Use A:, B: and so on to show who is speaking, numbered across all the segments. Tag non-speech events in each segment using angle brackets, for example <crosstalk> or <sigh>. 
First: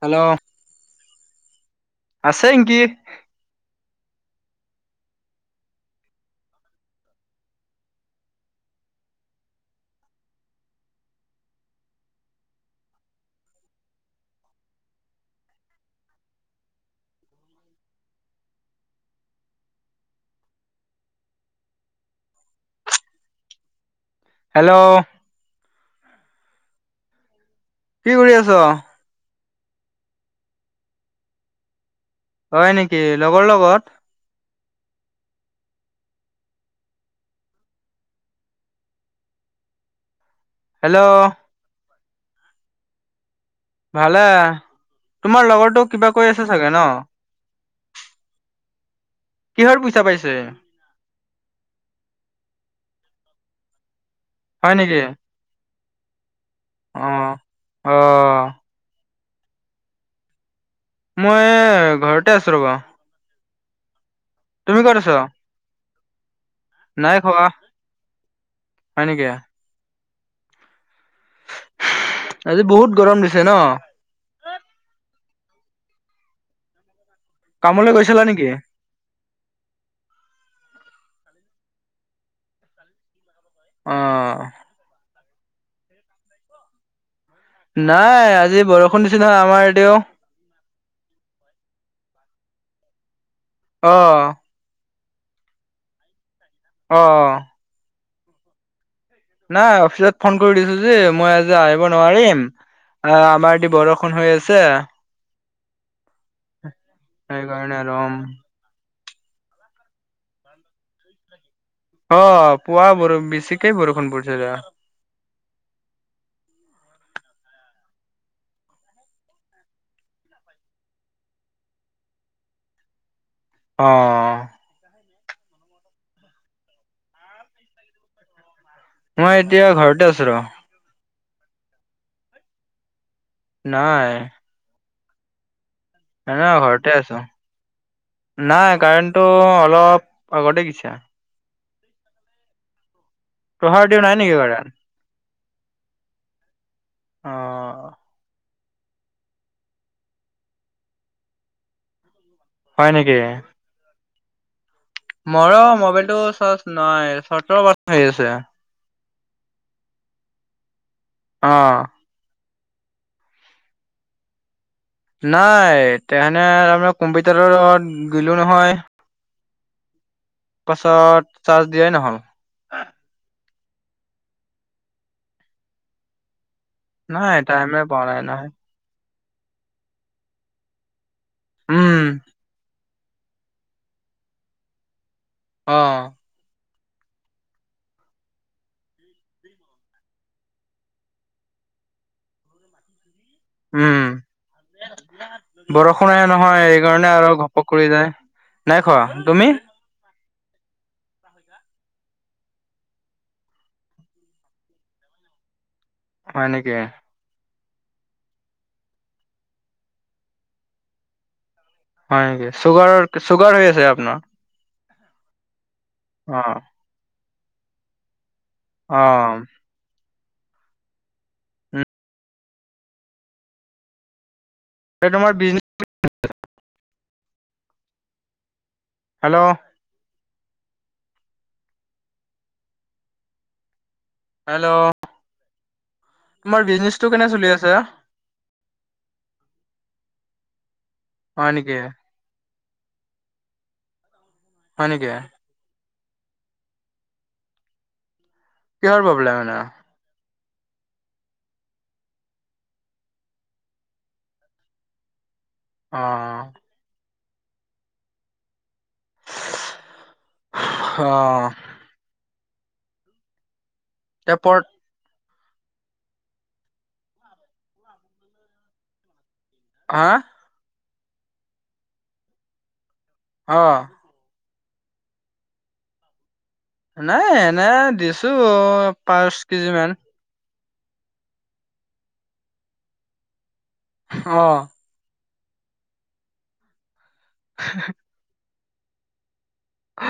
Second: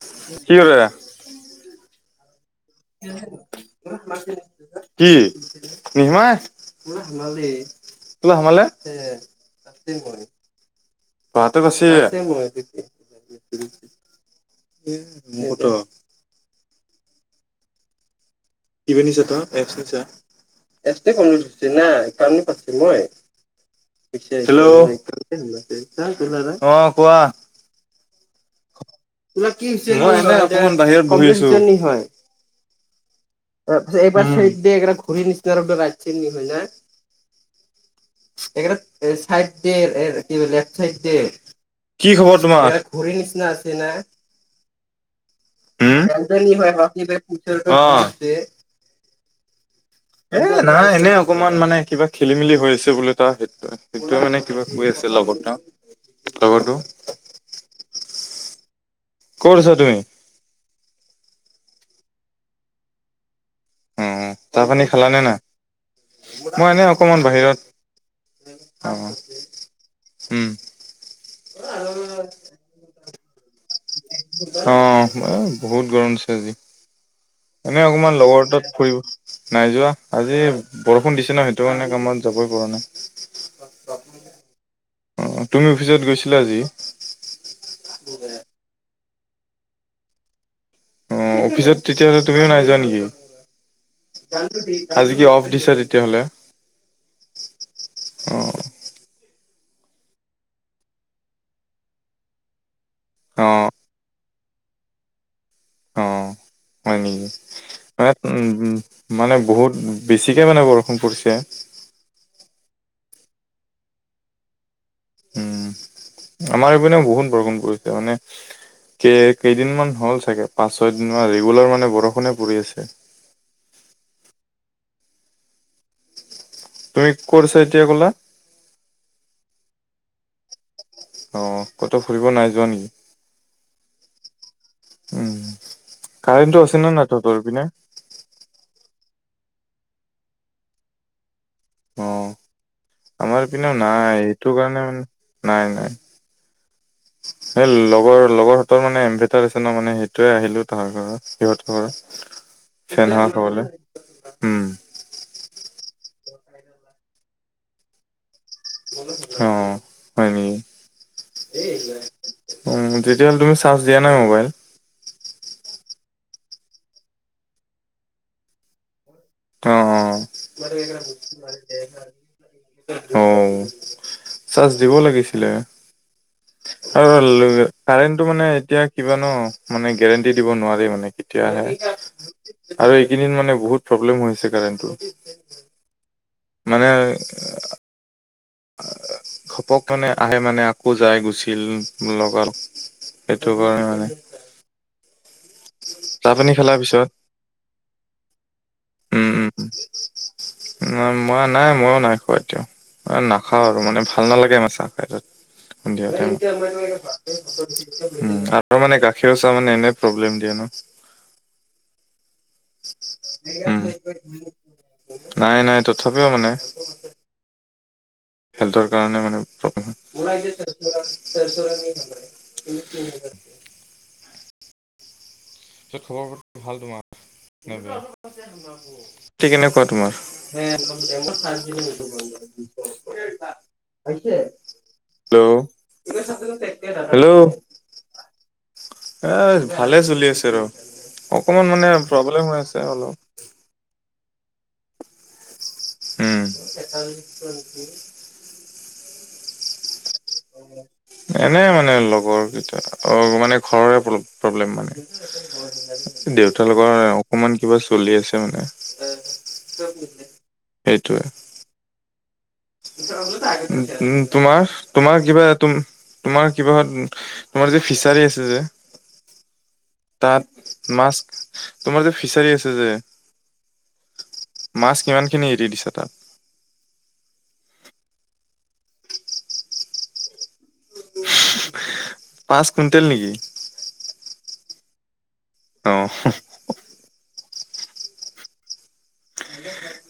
A: Hello
B: কি কৰে
A: আছে এনকি।
B: কি নিমাই। কিবা সোমালে। বাতে পাচি। উম ত। টিভি নিছা ত এছ নিচা। <unintelligible> হেল্ল ' অঁ, কোৱা?
A: কি কৰি আছ?
B: মই এনে অকমান বাহিৰত বহি আছো।
A: হয় নেকি? লগৰ লগত।
B: এক ঘূৰি নিচি <unintelligible> ৰাজি নি হয় না। এইকেইটাক চাইড দে কি বুলি
A: হেল্ল'
B: কি খবৰ তোমাৰ? ঘৰিৰ নিচিনা আছে না।
A: য়া তোমাৰ লগৰ
B: উম, অঁ।
A: কিহৰ পইচা পাইছে?
B: নাই এনে অকনমান মানে কিবা খেলি মেলি হৈ আছে বোলে তাৰ সেইটোয়ে সেইটোয়ে মানে কিবা
A: হয়
B: কৈ
A: নেকি
B: আছে লগত লগৰটো।
A: অ। অ
B: ক'ত আছা তুমি?
A: মই ঘৰতে আছো ৰ'বা।
B: উম' চাহ
A: তুমি
B: পানী
A: ক'ত আছ?
B: খালানে নাই? মই এনেই
A: নাই
B: অকণমান
A: খোৱা
B: বাহিৰত অ'
A: হয় নেকি
B: উম'।
A: আজি বহুত গৰম দিছে ন'?
B: অ' বহুত গৰম দিছে আজি এনে
A: কামলৈ
B: অকমান
A: গৈছিলা
B: লগৰ
A: নেকি?
B: তাত ফুৰিব নাই যোৱা আজি বৰষুণ দিছে ন' সেইটো কাৰণে কামত যাবই পৰা নাই।
A: অঁ '।
B: অঁ' তুমি অফিচত গৈছিলা আজি?
A: নাই আজি বৰষুণ দিছি নহয় আমাৰ এতিয়াও।
B: অ' অফিচত তেতিয়াহ'লে তুমিও নাই যোৱা নেকি?
A: অঁ'।
B: আজি কি অফ দিছে তেতিয়াহ'লে?
A: অ'
B: অ
A: নাই, অফিচত ফোন কৰি দিছো যে মই আজি আহিব নোৱাৰিম আহ,
B: অ
A: আমাৰ এতি বৰষুণ হৈ আছে।
B: অ' হয় নেকি?
A: সেইকাৰণে আৰু
B: মানে, বহুত বেছিকে মানে বৰষুণ পৰিছে।
A: অ' পুৱা বৰ বেছিকেই বৰষুণ পৰিছিলে।
B: উম! আমাৰ এইপিনেও বহুত বৰষুণ পৰিছে। মানে কেই কেইদিনমান হ'ল চাগে পাঁচ-ছয়দিনমান, ৰেগুলাৰ মানে বৰষুণে পৰি আছে।
A: অ, অ
B: তুমি কত আছা এতিয়া ক'লা?
A: মই, এতিয়া ঘৰতে আছো ৰ!
B: অ' ক'তো ফুৰিব নাই যোৱা নিকি?
A: নাই
B: উম!
A: এনে
B: কাৰেণ্টটো আছে
A: ঘৰতে
B: নে নাই
A: আছো
B: তহঁতৰ সেইপিনে?
A: নাই, কাৰেণ্টটো অলপ আগতেই গেইছা।
B: অ আমাৰ পিনেও
A: তোহাৰ দিও
B: নাই,
A: নেকি
B: সেইটো
A: কাৰেণ্ট
B: কাৰণে মানে নাই নাই।
A: অ
B: এ, লগৰ লগৰ তৰ মানে এমভেটাৰ আছে ন' মানে সেইটোৱে আহিলো তাহাৰ ঘৰত, সিহতৰ ঘৰত।
A: হয়
B: ফেন
A: নেকি
B: হাৱা খাবলে। উম!
A: মৰ মোবাইলটো চাৰ্জ নাই, চতৰ পাৰ্চেন আছে।
B: অ' হয় নেকি?
A: অ
B: উম! তেতিয়াহ'লে তুমি চাৰ্জ দিয়া নাই মোবাইল?
A: নাই, তেহেনেৰ তাৰমানে কম্পিউটাৰত গিলো নহয়।
B: অ', অ'
A: পাছত, চাৰ্জ দিয়াই নহ'ল।
B: অ, চাৰ্জ দিব লাগিছিলে।
A: নাই
B: আৰু
A: টাইমে পোৱা নাই
B: কাৰেণ্টটো মানে
A: নহয়
B: এতিয়া কিবা ন, মানে গেৰেণ্টি দিব নোৱাৰি মানে কেতিয়া আহে।
A: উম
B: আৰু, এইকেইদিন মানে বহুত প্ৰব্লেম হৈছে কাৰেণ্টটো।
A: অঁ!
B: মানে ঘপক মানে আহে মানে, আকৌ যাই গুচিল লগত সেইটো কাৰণে মানে
A: <unintelligible> বৰষুণ এৰা
B: চাহ পানী
A: নহয়!
B: খেলাৰ
A: এই
B: পিছত
A: কাৰণে আৰু ঘপক কৰি যায়, নাই খোৱা। তুমি?
B: ন মই নাই, ময়ো নাই খোৱা এতিয়া। অ, নাখাওঁ আৰু মানে ভাল নালাগে আমাৰ চাহ খাই। সন্ধিয়া
A: হয়
B: টাইমত,
A: নেকি?
B: আকৌ মানে গাখীৰ চাহ মানে এনে প্ৰব্লেম। <unintelligible>
A: হয় নেকি! চুগাৰৰ চুগাৰ হৈ
B: উম
A: আছে আপোনাৰ?
B: নাই, নাই তথাপিও মানে
A: অ',
B: হেল্থৰ কাৰণে মানে।
A: অ', উম।
B: <unintelligible>
A: এই, তোমাৰ বিজনে
B: সেই খবৰবোৰ ভাল তোমাৰ? এতিয়া
A: হেল্ল'
B: কেনেকোৱা তোমাৰ <unintelligible> হেল্ল'
A: তোমাৰ বিজনেচটো কেনে চলি
B: হেল্ল'
A: আছে?
B: এ ভালে চলি আছে ৰ
A: হয়
B: অকমান
A: নেকি?
B: মানে প্ৰব্লেম হৈ আছে অলপ।
A: হয় নেকি?
B: উম।
A: কিহৰ প্ৰব্লেম হয় ন?
B: এনে মানে লগৰ কেইটা অ মানে ঘৰৰে প্ৰব্লেম মানে।
A: অ'।
B: দেউতা লগ আ অকমান কিবা চলি আছে মানে সেইটোৱে।
A: অ
B: উম উ
A: টেপৰ
B: তোমাৰ? তোমাৰ কিবা তো তোমাৰ কিবাহত তোমাৰ যে ফিচাৰী আছে যে
A: হা?
B: তাত মাছ তোমাৰ যে ফিচাৰী আছে যে
A: অ
B: মাছ কিমানখিনি এৰি দিছ তাত?
A: নাই এনে দিছো পাঁচ কেজি মান।
B: হু হু পাঁচ কুইণ্টেল নেকি?
A: অ
B: অ হ
A: হে হে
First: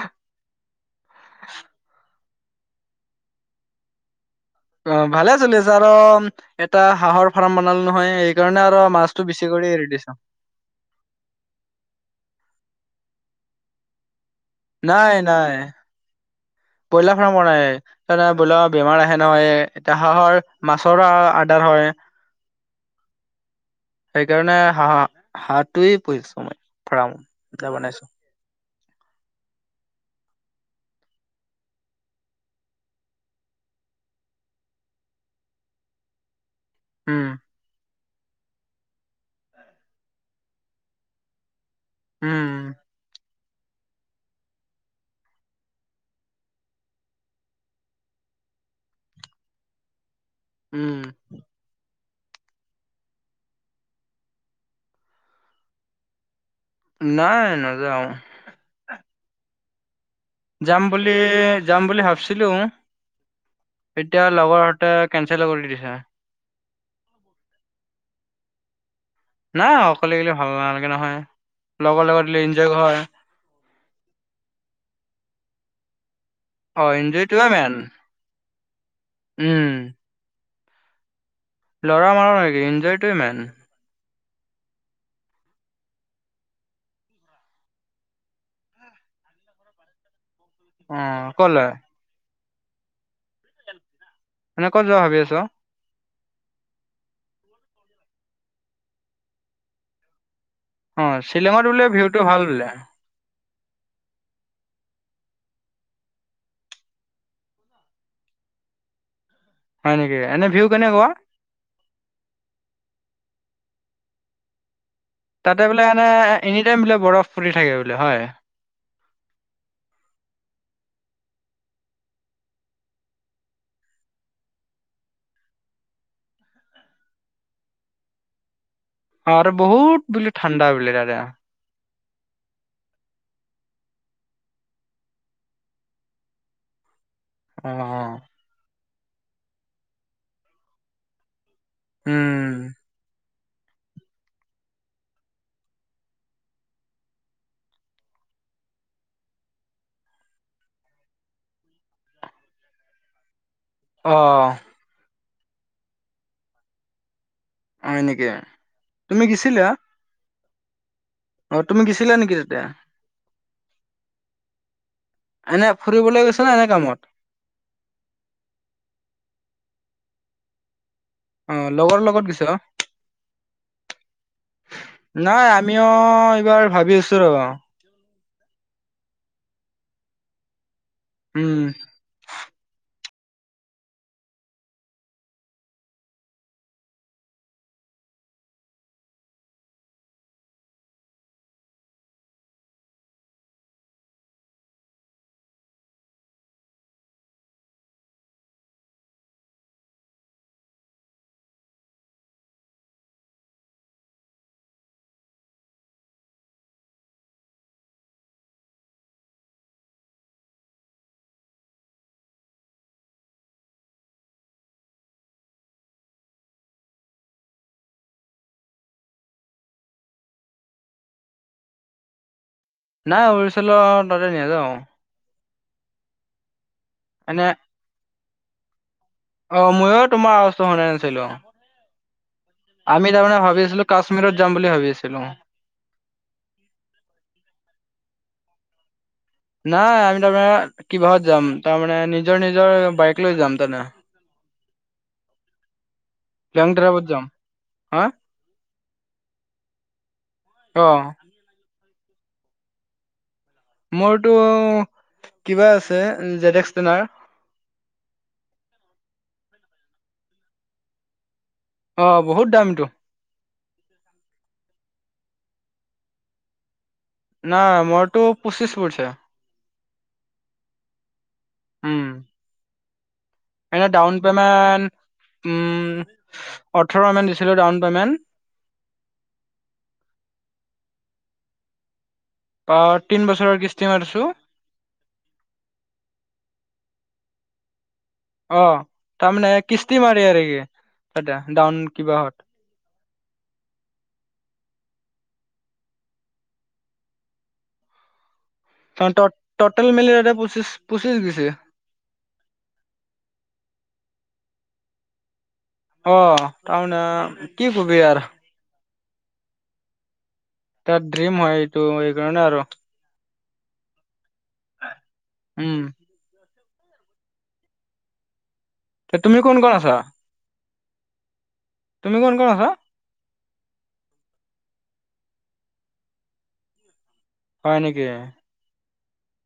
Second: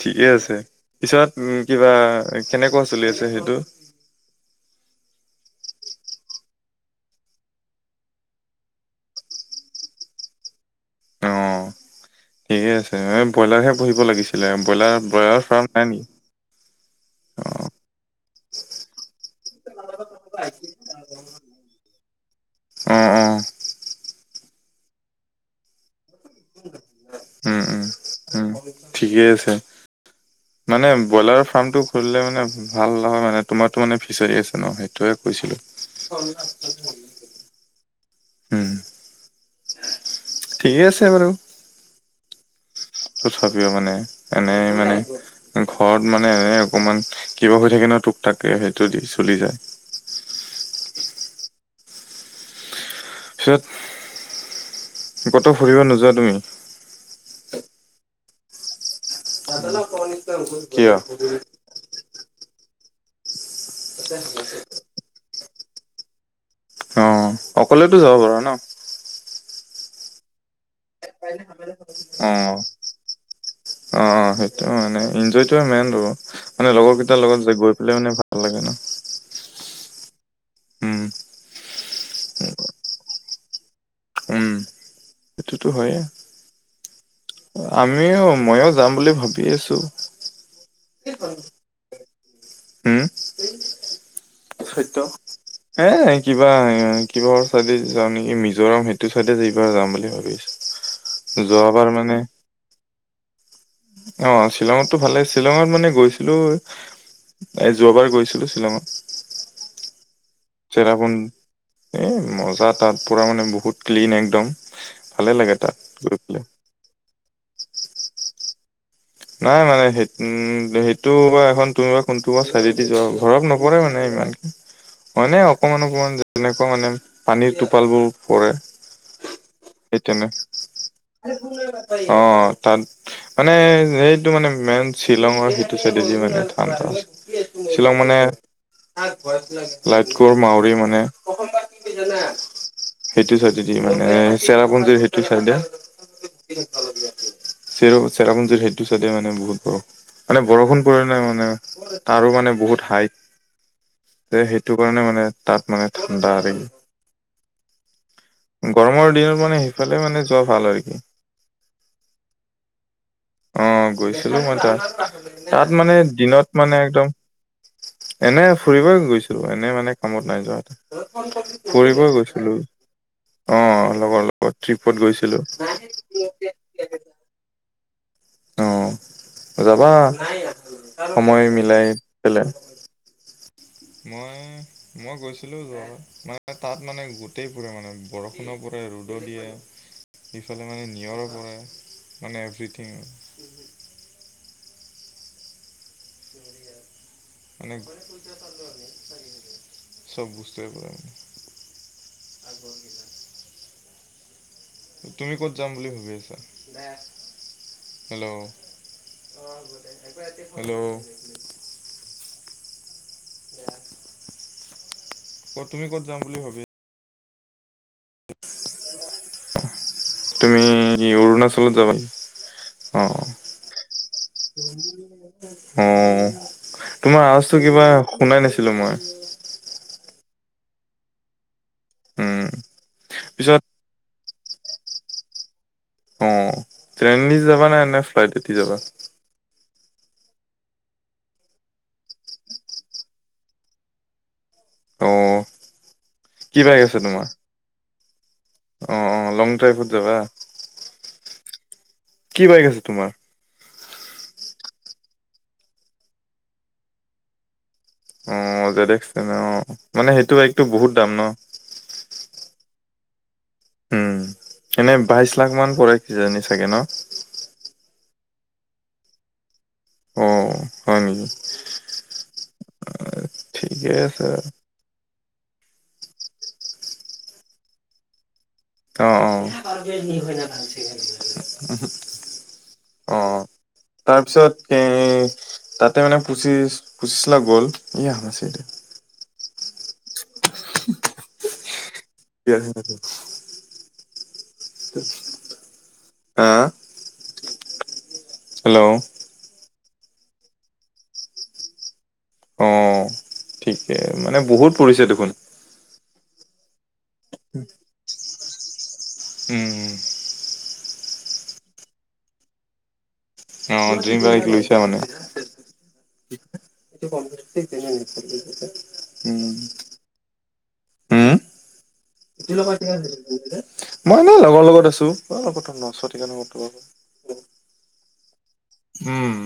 B: ঠিকে আছে পিছত উম কিবা কেনেকোৱা চলি আছে সেইটো?
A: অ ভালে চলি আছে আৰু এটা হাঁহৰ ফাৰ্ম বনালো নহয় সেইকাৰণে আৰু মাছটো বেছি কৰি এৰি দিছো।
B: অ ঠিকে আছে এ ব্ৰইলাৰহে পোহিব লাগিছিল। ব্ৰইলা ব্ৰইলাৰ ফাৰ্ম নাই নেকি?
A: ব্ৰইলাৰ ফাৰ্ম বনাইয়ে তাত আক ব্ৰইলাৰৰ বেমাৰ আহে নহয় এ এতিয়া হাঁহৰ মাছ ৰো আৰ্ডাৰ হয়।
B: অ অ
A: সেইকাৰণে হাঁহ হাঁহটোৱে পুহিছো মই ফাৰ্মত
B: উম
A: এতিয়া
B: উম
A: বনাইছো।
B: উম ঠিকেই আছে মানে ব্ৰইলাৰৰ ফাৰ্মটো খুলিলে মানে ভাল নহয় মানে তোমাৰতো মানে ফিচাৰি আছে ন সেইটোয়ে কৈছিলো।
A: উম
B: ঠিকেই আছে বাৰু।
A: উম
B: তথাপিও মানে এনেই মানে ঘৰত মানে এনে অকমান কিবা হৈ থাকে ন টোক টাককে সেইটো দি চলি যায়
A: উম
B: পিছত কতো ফুৰিব নোযোৱা তুমি?
A: নাই নযাও যাম
B: কিয়
A: বুলি যাম বুলি ভাবিছিলো এতিয়া লগৰহঁতে কেঞ্চেলো কৰি দিছে
B: অ অকলেতো যাব পাৰ ন
A: নাই অকলে গ'লে ভাল নালাগে নহয় লগৰ লগত দিলে এঞ্জয় হয়
B: অ অ সেইটো মানে এঞ্জয়টোয়ে মেইন আৰু মানে
A: অ
B: লগৰ কেইটাৰ
A: এনজয়টোৱে
B: লগত
A: মেইন
B: গৈ পেলাই মানে ভাল ভাল লাগে ন।
A: উম।
B: উম
A: ল'ৰা মাৰ নেকি ইঞ্জয়টোৱে মেন।
B: উম। সেটোতো হয়ে। আমিও মইয়ো যাম বুলি ভাবি আছো।
A: অ ক'লে? মানে ক'ত
B: খৈত
A: যোৱা ভাবি আছ
B: এ কিবা কিবাৰ চাইডে যাওঁ নেকি মিজোৰাম সেইটো চাইডে এইবাৰ যাম বুলি ভাবি আছো।
A: অ শ্বিলঙত বোলে ভিউটো ভাল বোলে।
B: অ শ্বিলঙতো ভাল লাগে শ্বিলঙত মানে গৈছিলোঁ। এই যোৱাবাৰ গৈছিলো শ্বিলঙত।
A: হয় নেকি? এনে ভিউ কেনে কৰ?
B: চেৰাপুঞ্জী এ মজা তাত পুৰা মানে বহুত ক্লিন একদম। ভালে লাগে
A: তাতে
B: তাত
A: বোলে এনে
B: গৈ পেলাই
A: এনি টাইম বোলে বৰফ পৰি থাকে বোলে হয়?
B: নাই মানে সেইট উম সেইটো বা এখন তুমি বা কোনটোবা চাইদি যোৱা ঘৰত ন নপৰে মানে ইমান। হয় নে অকমান অকমান যেনেকুৱা মানে পানীৰ টোপাল বোৰ পৰে।
A: আৰ
B: সেই
A: বহুত
B: তেনে
A: বুলি ঠাণ্ডা বোলে তাতে।
B: অ তাত মানে এইটো মানে মেইন শ্বিলঙৰ সিটো চাইদি মানে ঠাণ্ডা আছ শ্বিলং মানে
A: অ',
B: <unintelligible> লাইটকোৰ মাউৰি মানে
A: উম,
B: <unintelligible> সেইটো চাইডেদি মানে চেৰাপুঞ্জিৰ সেইটো চাইডে চেৰাপুঞ্জিৰ সেটো চাইডে মানে বহুত বৰফ। মানে বৰষুণ পৰে ন মানে তাৰো মানে বহুত হাইট যে
A: অ',
B: সেইটো কাৰণে মানে তাত মানে ঠাণ্ডা
A: হয় নেকি
B: আৰেগি। গৰমৰ
A: তুমি
B: দিনত মানে
A: গেছিলা
B: সেইফালে মানে যোৱা ভাল আৰু কি।
A: অ তুমি গিছিলা নেকি তাতে।
B: অ গৈছিলো মই তাত
A: এনে
B: তাত মানে
A: ফুৰিবলৈ গৈছা
B: দিনত
A: নে এনে
B: মানে
A: কামত
B: একদম এনে ফুৰিবই গৈছিলো এনে মানে কামত নাই যোৱা তাতে।
A: অ',
B: <unintelligible>
A: লগৰ
B: ফুৰিবই
A: লগত গৈছ?
B: গৈছিলো। অ লগৰ লগত ট্ৰিপত গৈছিলো।
A: নাই আমিও এইবাৰ ভাবি আছো ৰ অ।
B: অ যাবা <unintelligible> সময়
A: উম,
B: মিলাই পেলে। মই মই গৈছিলো যোৱা মানে তাত মানে গোটেই ফুৰে মানে। বৰষুণো পৰে ৰ'দো দিয়ে। ইফালে মানে নিয়ৰৰ পৰে মানে এভ্ৰথিঙৰ। <unintelligible> চব বস্তুৱে পৰে মানে আগৰ গিলা তুমি ক'ত যাম বুলি ভাবি আছা <unintelligible> হেল্ল' <unintelligible> হেল্ল' <unintelligible> ক'ত তুমি ক'ত যাম বুলি ভাবি তুমি কি অৰুণাচলত যাবাই।
A: নাই অৰুচলত তাতে নেযাওঁ।
B: অ তোমাৰ
A: এনে
B: আৱাজটো কিবা শুনাই নাছিলো মই।
A: অ ময়ো তোমাৰ অৱস্তো শুনাই নাছিলো
B: উম
A: আমি তাৰমানে
B: পিছত
A: ভাবি আছিলো কাশ্মীৰত যাম বুলি ভাবি আছিলো।
B: অ ট্ৰেইনেদি যাবা নে নে ফ্লাইট এ দি যাবা।
A: নাই আমি তাৰমানে কিবাহত যাম তাৰমানে নিজৰ নিজৰ বাইক লৈ যাম তামানে
B: অ কি
A: লং
B: বায়েক আছে
A: ড্ৰাইভত যাম হা
B: তোমাৰ অ অ লং ড্ৰাইভত যাবা।
A: অ
B: কি বাই গ আছে তোমাৰ
A: মোৰতো কিবা আছে জেডেক্স টেনাৰ
B: অ জেডেক্সটেনাৰ অ মানে সেইটো বাইকটো বহুত দাম ন
A: অঁ বহুত দামটো
B: উম এনেই বাইশ লাখ মান পৰে কিজানি চাগে ন
A: নাই মইৰটো পঁচিছ পৰিছে
B: অ হয় নেকি
A: উম এনে
B: ঠিকে
A: ডাউন
B: আছে
A: পেমেণ্ট উ ওঠৰৰ মান দিছিলো ডাউন পেমেণ্ট
B: অ অ
A: অ তিন
B: অ',
A: বছৰৰ কিস্তি মাৰিছো
B: তাৰপিছত এ তাতে মানে পুচিছ পঁচিছ লাখ গ'ল
A: অ তাৰমানে কিস্তি মাৰি আৰু কি তাতে ডাৱন কিবাহত
B: <inaudible> হাআ হেল্ল'
A: অ টোটেল মিলাই মেলি এ পচিছ পঁচিছ গছে
B: অঁ ঠিকে মানে বহুত পৰিছে দেখোন
A: অ তাৰমানে কি কবি আৰু
B: উম
A: তাৰ ড্ৰিম হয় এইটো এই কাৰণে আৰু
B: অ ড্ৰীম বাইক লৈছে মানে
A: উম
B: টো কম বছ তেনে ন <inaudible>
A: তুমি কোন কোন আছা তুমি কোন কোন
B: কিল
A: আছা
B: পাটি <inaudible> মই ন লগৰ লগত আছো প্ৰথম <inaudible>
A: হয় নেকি
B: উম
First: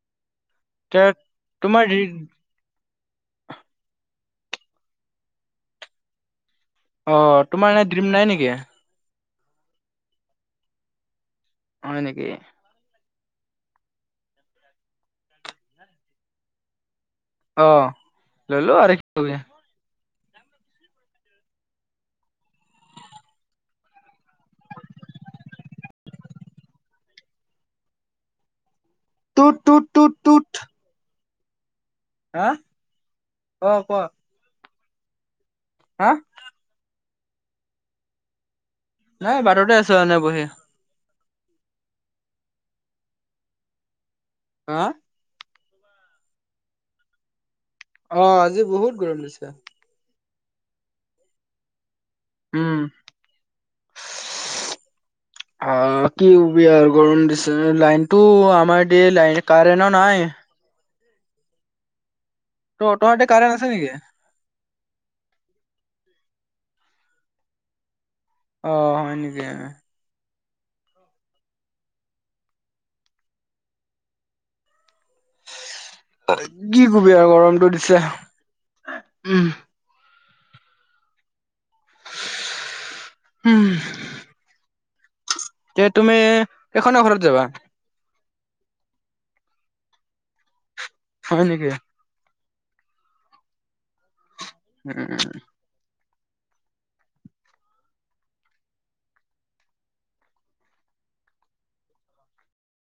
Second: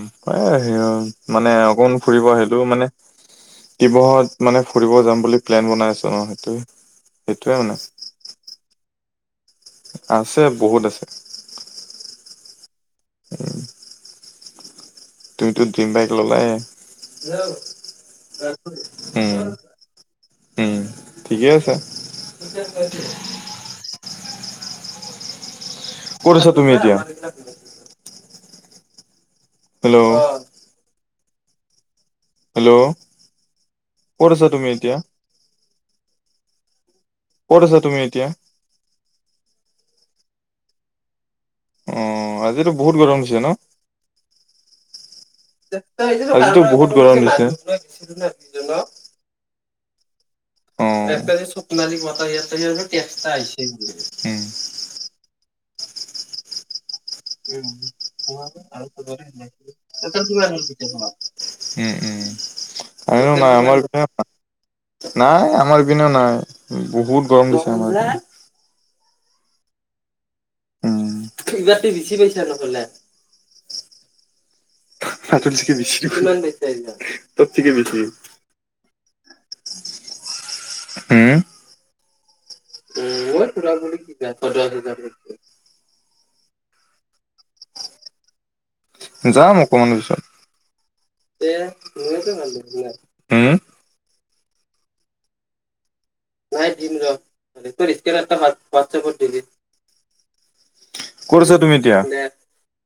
A: তে
B: মানে
A: তোমাৰ
B: অকমান ফুৰিব আহিলো এইটো মানে শিৱসাগৰত মানে ফুৰিব যাম বুলি প্লেন বনাই আছো ন সেইটোৱে
A: অ
B: সেইটোৱে
A: তোমাৰ
B: মানে।
A: এনে ড্ৰিম নাই নেকি
B: আছে বহুত আছে
A: হয় নেকি
B: উম তুমিতো ড্ৰিম বাইক ললায়ে
A: অ ললো আৰু কি কবি
B: উম উম ঠিকেই আছে কত আছা তুমি এতিয়া
A: টুটু টু
B: হেল্ল'
A: টুত
B: হেল্ল',
A: অ কোৱা
B: কত আছা তুমি এতিয়া।
A: হা,
B: ক'ত আছা তুমি এতিয়া।
A: নাই বাটতে আছো এনে বহি।
B: অ আজিতো বহুত গৰম হৈছে ন।
A: হা,
B: আজিতো বহুত গৰম দিছে।
A: অ আজি বহুত গৰম দিছে।
B: অ <unintelligible>
A: উম
B: আহিছে।
A: অ কি কবিআও গম দিছে লাইনটো আমাৰ দে লাইন কাৰেন্টো নাই।
B: উম উম
A: ত তহঁতে
B: আৰু
A: কাৰেণ্ট
B: নাই
A: আছে
B: আমাৰ
A: নেকি
B: নাই আমাৰ ইপিনেও নাই বহুত গৰম দিছে আমাৰ ইপিনে।
A: অ হয় নেকি হয়।
B: উম <unintelligible>
A: কি কবি আৰু গৰমটো দিছে
B: <unintelligible>
A: উম
B: হ'ম, উম
A: হুম,
B: পুৰা বুলি যা চজ হাজাৰ,
A: এতিয়া তুমি এই খনেৰ ঘৰত যাবা।
B: যাম অকমান পিছত
A: হয় নেকি?
B: উম,
A: উম
B: নাই দিম ৰ তোৰ স্কেনাৰ খন ওৱাটছাএপত দি দিম। ক'ত আছা তুমি এতিয়া।